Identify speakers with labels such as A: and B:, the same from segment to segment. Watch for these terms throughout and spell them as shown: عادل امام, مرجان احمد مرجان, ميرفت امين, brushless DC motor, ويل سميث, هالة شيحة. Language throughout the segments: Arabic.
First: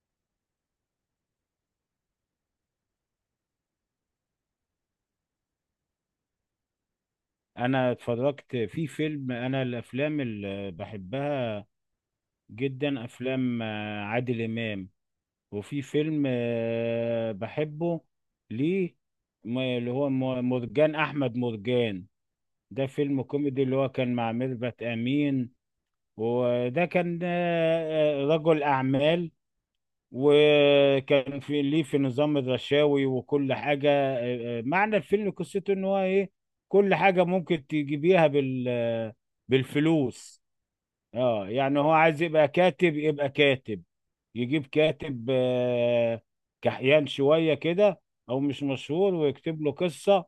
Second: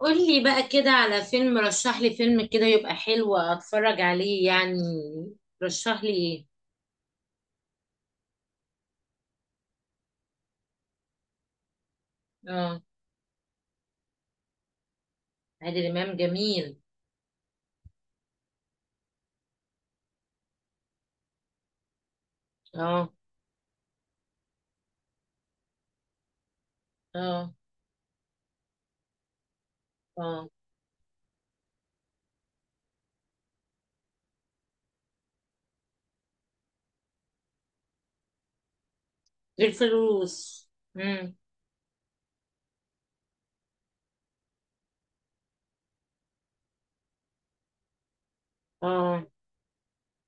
A: قولي بقى كده على فيلم، رشح لي فيلم كده يبقى حلو اتفرج عليه يعني. رشح لي ايه.
B: انا اتفرجت في فيلم، انا الافلام اللي بحبها
A: اه.
B: جدا افلام عادل امام. وفي
A: عادل امام
B: فيلم
A: جميل.
B: بحبه ليه، اللي هو مرجان احمد مرجان. ده
A: اه.
B: فيلم كوميدي اللي هو كان مع ميرفت امين. وده كان
A: اه.
B: رجل اعمال،
A: اه.
B: وكان في ليه في نظام الرشاوي وكل حاجة. معنى الفيلم قصته ان هو ايه؟ كل حاجة ممكن تجيبيها بالفلوس.
A: الفلوس. امم.
B: اه، يعني هو عايز يبقى كاتب، يبقى كاتب، يجيب كاتب كحيان شوية كده، او مش مشهور،
A: اه.
B: ويكتب له قصة،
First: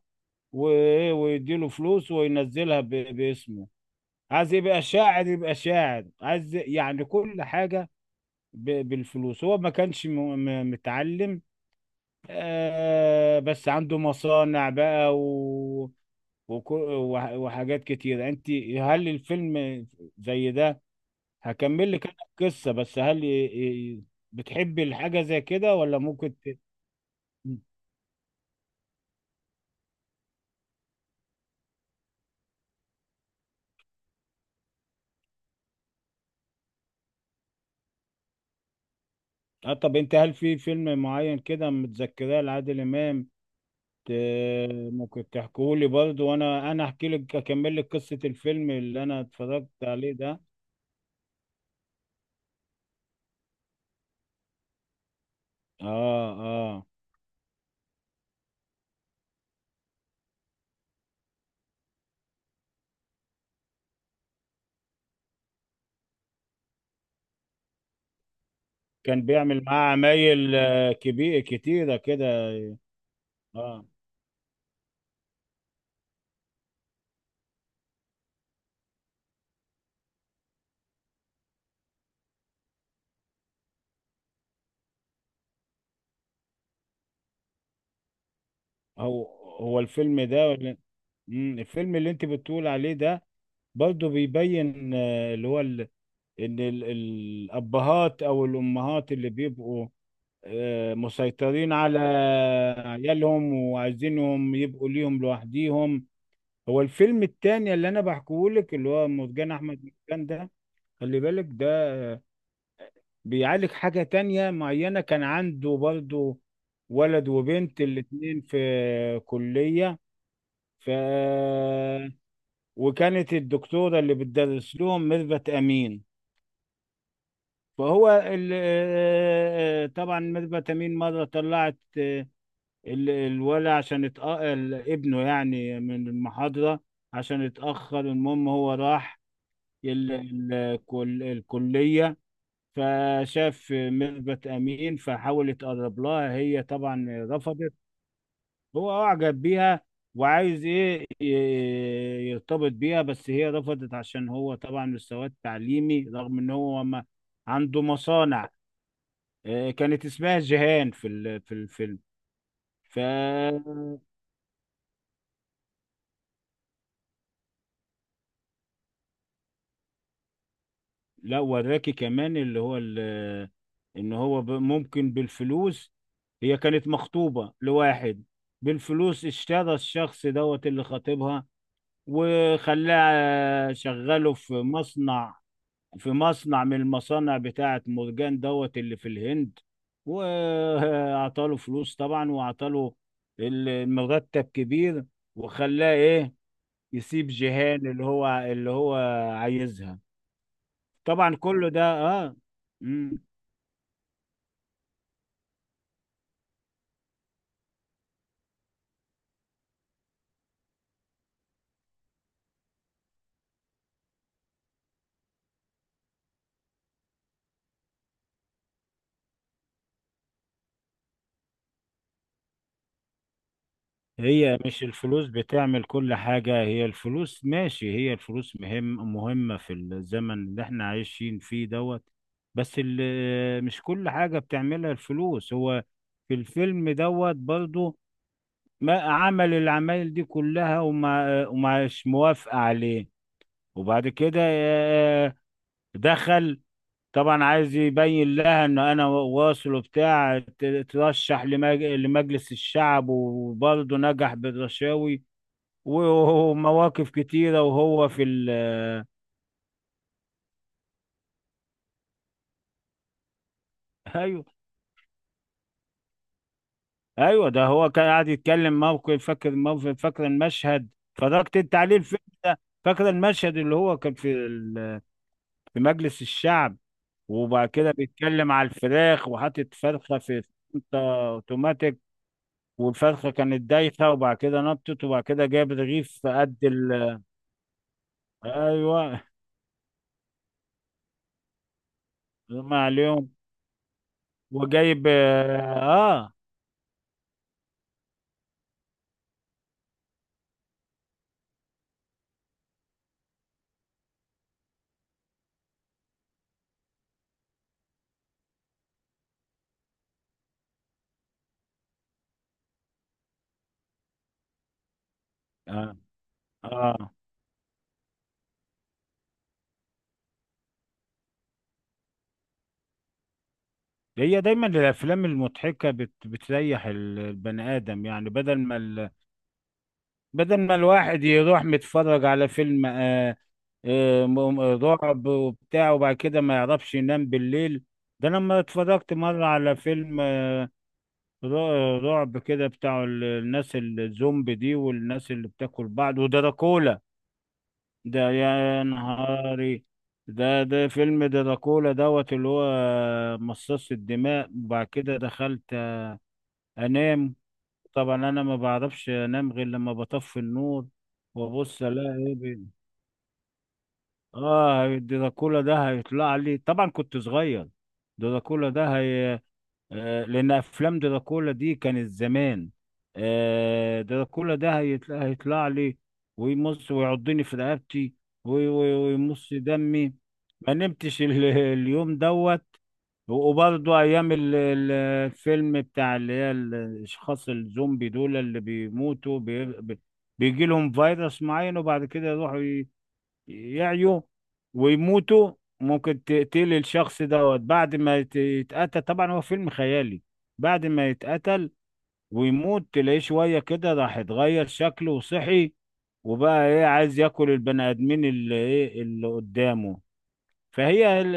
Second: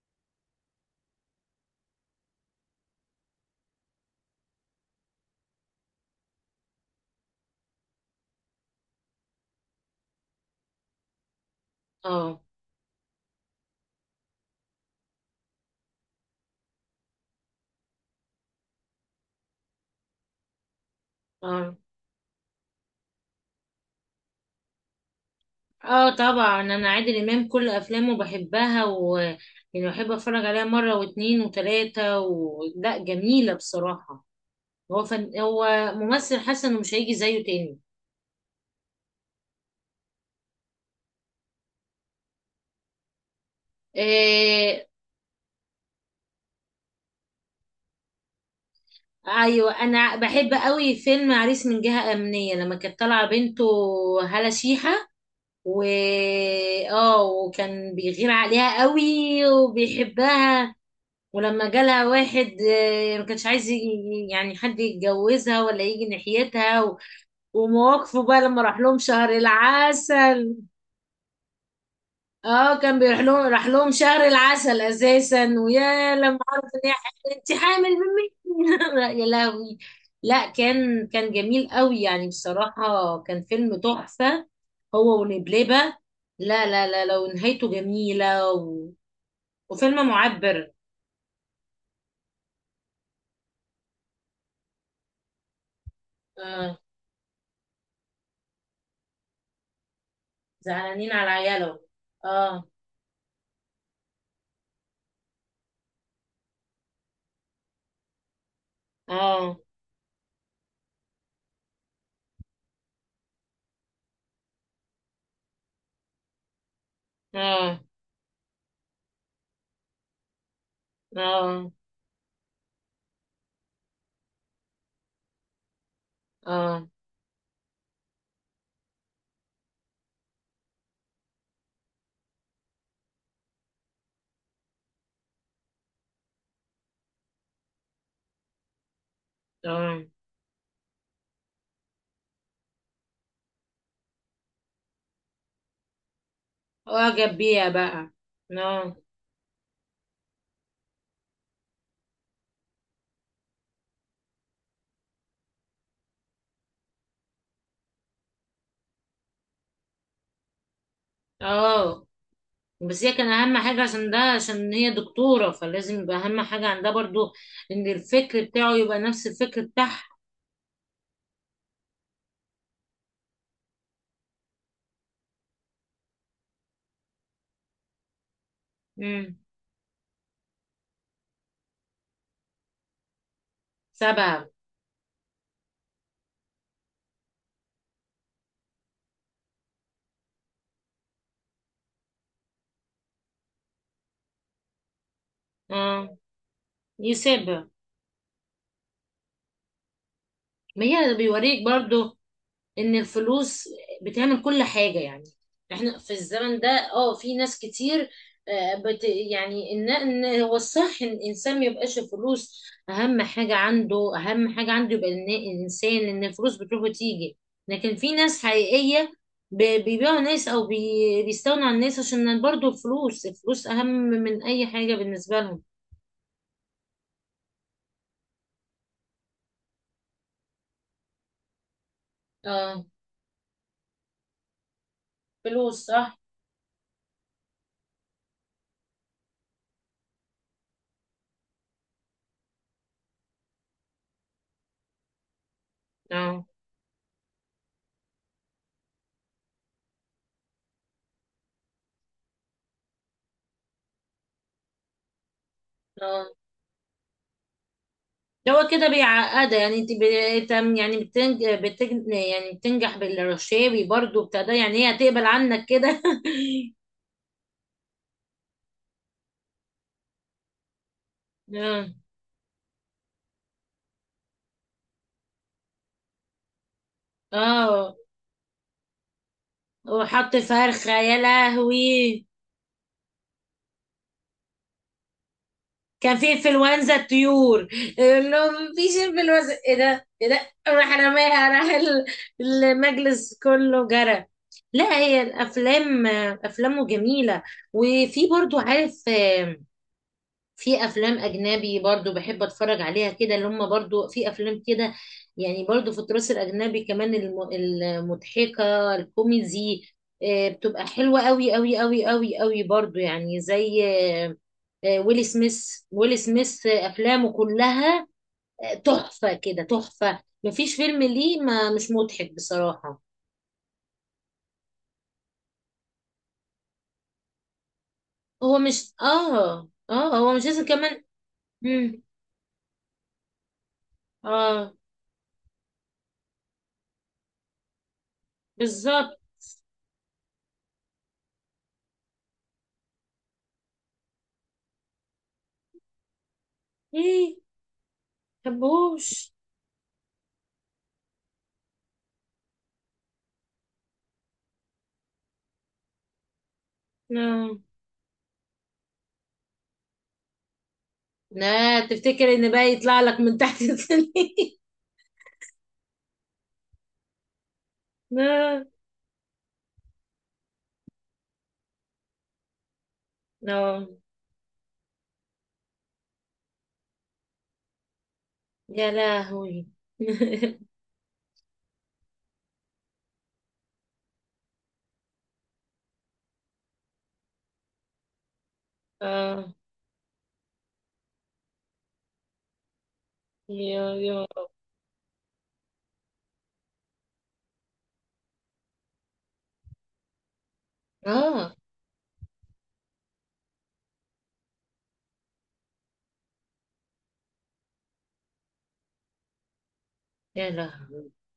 B: ويديله فلوس وينزلها باسمه. عايز يبقى شاعر يبقى شاعر، عايز يعني كل حاجة بالفلوس. هو ما كانش متعلم،
A: اه.
B: بس عنده مصانع بقى و... وحاجات كتيرة. انت، هل الفيلم زي ده؟
A: اه.
B: هكمل لك انا القصة، بس هل ي- بتحبي الحاجة زي كده ولا
A: اه،
B: ممكن ت...؟
A: طبعا انا عادل امام كل افلامه بحبها و يعني بحب اتفرج عليها مره واتنين وتلاته لا، جميله بصراحه. هو ممثل حسن ومش هيجي زيه تاني.
B: اه طب، انت هل في فيلم معين كده متذكراه لعادل امام؟ ت...
A: آه،
B: ممكن تحكولي برضه، وانا احكي لك، اكمل لك قصة الفيلم اللي انا اتفرجت
A: ايوه
B: عليه
A: انا
B: ده.
A: بحب قوي فيلم عريس من جهة امنية لما كانت طالعة بنته هالة شيحة و
B: اه. آه.
A: اه، وكان بيغير عليها قوي وبيحبها. ولما جالها واحد، ما كانش عايز يعني حد يتجوزها ولا يجي ناحيتها ومواقفه بقى لما راح لهم
B: كان
A: شهر
B: بيعمل معاه عمايل
A: العسل.
B: كبير كتيرة كده.
A: اه، كان بيروح لهم، راح
B: اه.
A: لهم شهر العسل اساسا، ويا لما عرف ان هي حامل: انت حامل مني؟ يا لهوي. لا كان، كان جميل قوي يعني، بصراحة كان فيلم تحفة، هو ونبلبة. لا لا لا لا، ونهايته جميلة
B: هو هو
A: وفيلم
B: الفيلم ده
A: معبر.
B: ولا- الفيلم اللي انت بتقول عليه ده برضه بيبين اللي هو ال... ان
A: اه.
B: ال... الابهات او الامهات اللي بيبقوا
A: زعلانين على
B: مسيطرين
A: عياله.
B: على
A: اه.
B: عيالهم وعايزينهم يبقوا ليهم لوحديهم. هو الفيلم التاني اللي انا بحكيه لك، اللي هو مرجان
A: اه.
B: احمد مرجان ده، خلي بالك، بيعالج حاجة تانية معينة. كان عنده برضو ولد
A: اه.
B: وبنت، الاتنين في كلية. ف،
A: اه.
B: وكانت الدكتورة اللي بتدرس لهم ميرفت أمين.
A: اه.
B: فهو ال... طبعا ميرفت أمين مرة طلعت الولا عشان اتأقل ابنه يعني من المحاضرة، عشان اتأخر. المهم هو راح
A: اه.
B: ال... ال... الكلية، فشاف ميرفت أمين فحاول يتقرب لها. هي طبعا
A: اعجب بيها
B: رفضت.
A: بقى.
B: هو
A: اه.
B: أعجب بيها وعايز إيه يرتبط بيها، بس هي رفضت عشان هو طبعا مستواه التعليمي، رغم إن هو ما عنده مصانع. كانت اسمها جيهان في في الفيلم.
A: اه.
B: ف،
A: بس هي كان اهم حاجه، عشان ده عشان هي دكتوره فلازم يبقى اهم حاجه عندها برضو ان الفكر بتاعه يبقى نفس الفكر بتاعها.
B: لا وراكي كمان اللي هو إن هو ممكن بالفلوس. هي كانت مخطوبة لواحد، بالفلوس
A: امم.
B: اشترى الشخص دوت اللي خاطبها، وخلاه شغله
A: سبعه.
B: في مصنع، في مصنع من المصانع بتاعة مرجان دوت اللي في الهند. وأعطاله فلوس طبعا، وأعطاله المرتب كبير، وخلاه
A: اه.
B: إيه؟ يسيب
A: يسيبها.
B: جيهان اللي هو عايزها.
A: ما هي
B: طبعا
A: بيوريك
B: كله ده
A: برضو
B: اه.
A: ان
B: مم.
A: الفلوس بتعمل كل حاجة يعني. احنا في الزمن ده. اه، في ناس كتير، آه، بت يعني ان، إن هو الصح ان الانسان ما يبقاش الفلوس اهم حاجة عنده. اهم حاجة عنده يبقى الانسان ان الفلوس بتروح وتيجي، لكن في ناس حقيقية بيبيعوا ناس، او بيستغنوا عن الناس عشان برضو الفلوس، الفلوس اهم من
B: هي
A: اي
B: مش
A: حاجة
B: الفلوس
A: بالنسبة لهم.
B: بتعمل كل حاجة، هي الفلوس ماشي، هي الفلوس مهمة في الزمن اللي احنا عايشين فيه دوت. بس
A: اه.
B: مش كل حاجة بتعملها الفلوس، هو
A: فلوس صح.
B: في الفيلم دوت برضو ما عمل العمايل دي كلها، وما ومش موافقة عليه. وبعد كده
A: اه.
B: دخل طبعا عايز يبين لها ان انا واصل وبتاع، ترشح لمجلس الشعب وبرضه نجح بالرشاوي
A: اه.
B: ومواقف كتيرة، وهو في ال.
A: هو كده بيعقدها يعني. انت يعني يعني بتنجح بالرشاوي برضو بتاع
B: ايوه،
A: ده، يعني هي هتقبل عنك كده؟
B: ايوه، ده هو كان قاعد يتكلم موقف، فاكر موقف، فاكر المشهد؟ اتفرجت انت
A: اه.
B: عليه الفيلم ده؟ فاكر المشهد اللي هو كان في في مجلس الشعب، وبعد كده
A: اه،
B: بيتكلم على الفراخ وحاطط فرخة
A: وحط
B: في
A: فرخة،
B: انت
A: يا
B: اوتوماتيك.
A: لهوي.
B: والفرخة كانت دايخة، وبعد كده نطت، وبعد كده جاب
A: كان
B: رغيف
A: في
B: قد
A: انفلونزا
B: ال
A: الطيور. اللي هو مفيش
B: ايوه،
A: انفلونزا. ايه ده، ايه ده، راح رماها، راح
B: ما عليهم،
A: المجلس كله جرى. لا،
B: وجايب
A: هي الافلام،
B: اه.
A: افلامه جميلة. وفي برضو عارف، في افلام اجنبي برضو بحب اتفرج عليها كده، اللي هم برضو في افلام كده. يعني برضو في التراث الاجنبي كمان المضحكه الكوميدي، بتبقى حلوه قوي قوي قوي قوي قوي برضو، يعني زي ويل سميث.
B: اه.
A: ويل سميث
B: آه.
A: افلامه كلها تحفه كده، تحفه، مفيش فيلم ليه ما مش مضحك بصراحه.
B: هي دايما الافلام المضحكه بتريح البني ادم، يعني بدل ما ال...
A: هو مش
B: بدل
A: لازم
B: ما
A: كمان.
B: الواحد يروح
A: مم.
B: متفرج على فيلم
A: اه.
B: رعب وبتاع، وبعد كده ما يعرفش ينام بالليل. ده لما اتفرجت
A: بالظبط.
B: مره على فيلم رعب كده بتاع الناس الزومبي دي، والناس اللي بتاكل بعض ودراكولا.
A: ايه.
B: ده يا
A: مبحبوش.
B: نهاري! ده فيلم دراكولا دوت اللي هو مصاص الدماء. وبعد كده دخلت انام. طبعا انا ما بعرفش انام غير لما بطفي النور،
A: لا،
B: وابص الاقي
A: تفتكر
B: ايه
A: ان بقى يطلع لك من تحت السلم؟
B: اه، الدراكولا ده هيطلع لي. طبعا كنت صغير.
A: لا.
B: الدراكولا ده هي... لان افلام دراكولا دي كانت زمان.
A: لا.
B: دراكولا ده هيطلع لي، ويمص ويعضني في رقبتي،
A: يا
B: ويمص
A: لهوي.
B: دمي. ما نمتش اليوم دوت. وبرضه ايام الفيلم بتاع، اللي هي الاشخاص الزومبي دول اللي بيموتوا
A: اه.
B: بيجي لهم فيروس معين، وبعد كده يروحوا
A: يا،
B: يعيوا
A: يا رب.
B: ويموتوا. ممكن تقتل الشخص دوت بعد ما يتقتل، طبعا هو فيلم خيالي. بعد ما
A: اه.
B: يتقتل ويموت، تلاقيه شوية كده راح اتغير شكله وصحي، وبقى ايه عايز ياكل البني ادمين اللي ايه اللي قدامه.
A: يا لهوي.
B: فهي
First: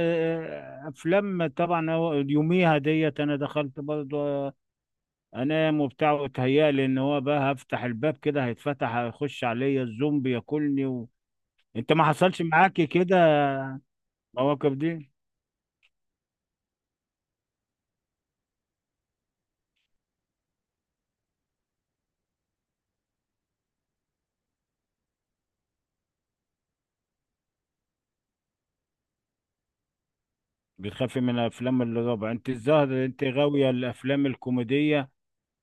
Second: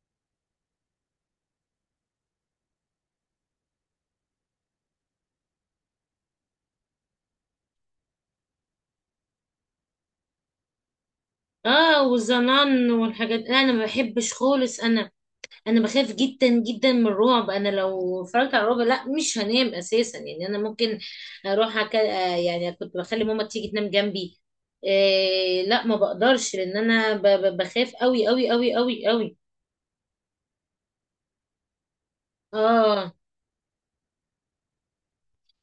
B: افلام، طبعا هو يوميها ديت انا دخلت برضه انام وبتاع، وتهيألي ان هو بقى هفتح الباب كده هيتفتح، هيخش عليا الزومبي ياكلني و... انت ما
A: اه،
B: حصلش معاكي
A: والظنان
B: كده
A: والحاجات انا ما بحبش
B: المواقف
A: خالص
B: دي؟
A: انا. انا بخاف جدا جدا من الرعب. انا لو اتفرجت على الرعب، لا مش هنام اساسا، يعني انا ممكن اروح أك... آه، يعني كنت بخلي ماما تيجي تنام جنبي. إيه، لا ما بقدرش لان انا بخاف قوي قوي قوي قوي قوي.
B: بتخافي من افلام الرعب انت؟ الظاهر
A: اه.
B: انت غاويه الافلام الكوميديه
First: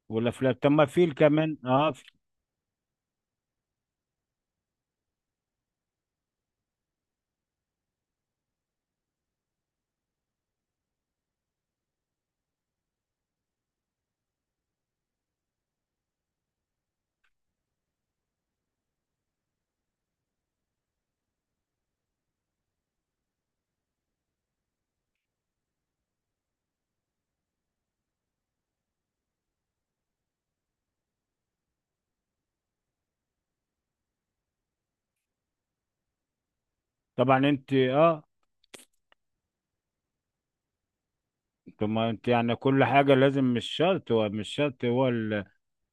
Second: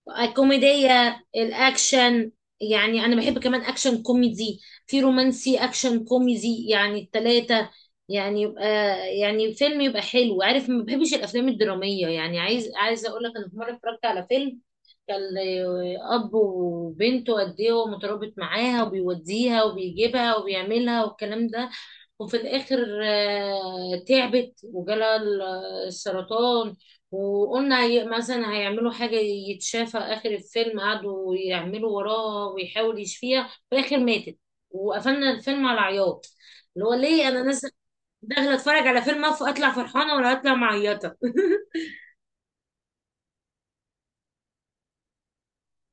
B: والافلام. طب ما في
A: الكوميدية
B: كمان اه
A: الأكشن. يعني أنا بحب كمان أكشن كوميدي، في رومانسي أكشن كوميدي، يعني التلاتة. يعني يبقى يعني فيلم يبقى حلو عارف. ما بحبش الأفلام الدرامية يعني. عايز، عايزة أقول لك، أنا في مرة اتفرجت على فيلم كان أب وبنته قد إيه هو مترابط معاها وبيوديها وبيجيبها وبيعملها والكلام ده. وفي الآخر تعبت وجالها السرطان. وقلنا مثلا هيعملوا حاجة يتشافى. آخر الفيلم قعدوا يعملوا وراها ويحاول يشفيها، في الآخر ماتت. وقفلنا الفيلم على عياط. اللي هو ليه
B: طبعا.
A: أنا نازلة
B: انت اه.
A: داخلة أتفرج على فيلم أطلع فرحانة ولا أطلع معيطة؟
B: طب ما انت يعني كل حاجه لازم، مش شرط هو، مش شرط هو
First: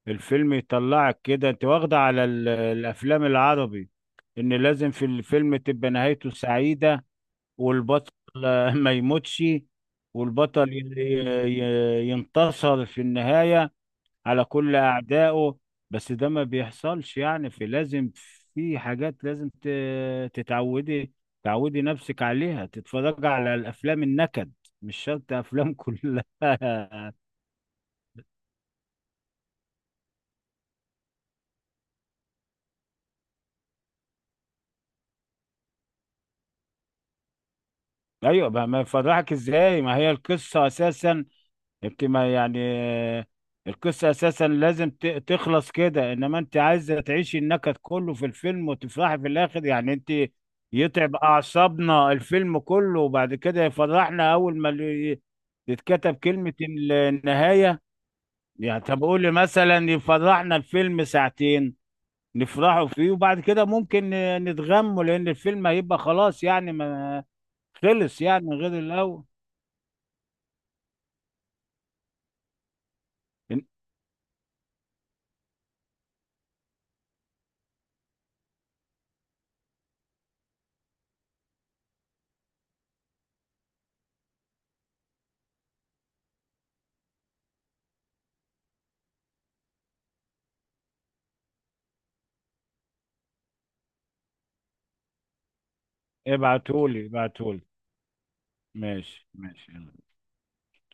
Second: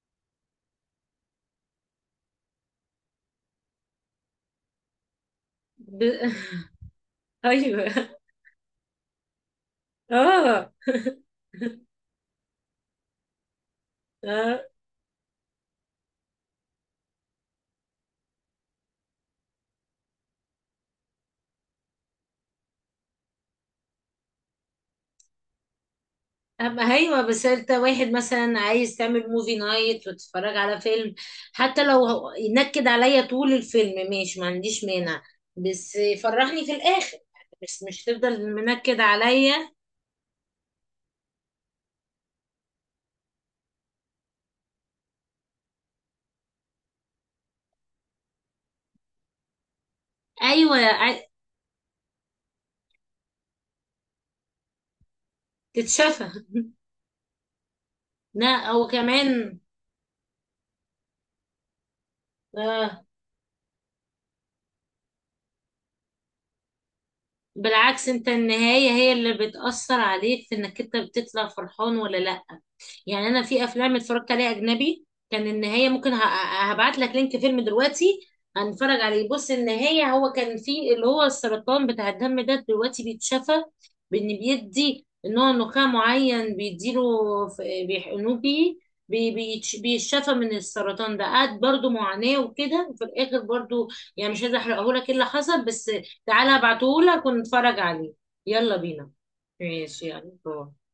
B: الفيلم يطلعك كده. انت واخده على الافلام العربي ان لازم في الفيلم تبقى
A: ب...
B: نهايته سعيده،
A: أيوه.
B: والبطل ما يموتش،
A: آه.
B: والبطل ينتصر في النهايه على
A: آه.
B: كل أعدائه. بس ده ما بيحصلش، يعني في لازم، في حاجات لازم تتعودي، تعودي نفسك عليها، تتفرج على الأفلام النكد، مش شرط أفلام كلها
A: أما أيوة، بس أنت واحد مثلا عايز تعمل موفي نايت وتتفرج على فيلم، حتى لو ينكد عليا طول الفيلم ماشي، ما عنديش مانع، بس فرحني في الآخر، بس مش
B: أيوة
A: تفضل
B: بقى، ما
A: منكد
B: يفرحك
A: عليا.
B: إزاي ما هي القصة أساسا، يمكن ما يعني القصة أساسا لازم تخلص كده. إنما أنت عايزة تعيشي النكد كله في الفيلم وتفرحي في الآخر، يعني أنت
A: أيوة
B: يتعب أعصابنا الفيلم كله وبعد كده يفرحنا أول ما تتكتب
A: تتشافى.
B: كلمة النهاية؟
A: لا
B: يعني
A: هو
B: طب قولي،
A: كمان.
B: مثلا يفرحنا الفيلم ساعتين نفرحوا
A: آه.
B: فيه، وبعد كده ممكن نتغموا لأن الفيلم هيبقى خلاص يعني. ما
A: بالعكس،
B: خلص
A: أنت
B: يعني غير
A: النهاية هي
B: الأول.
A: اللي بتأثر عليك في إنك أنت بتطلع فرحان ولا لأ. يعني انا في افلام اتفرجت عليها اجنبي كان النهايه ممكن. هبعت لك لينك فيلم دلوقتي، هنتفرج عليه. بص النهايه هو كان، في اللي هو السرطان بتاع الدم ده دلوقتي بيتشفى، بان بيدي نوع نخاع معين بيديله، بيحقنوه بيه، بيتشفى من السرطان ده. قعد برضو معاناة وكده، وفي الآخر برضو يعني مش عايزة أحرقهولك إيه اللي حصل. بس تعالى
B: ابعتهولي،
A: هبعتهولك
B: ابعتهولي.
A: ونتفرج عليه. يلا بينا.
B: ماشي ماشي يلا.
A: ماشي يلا، باي.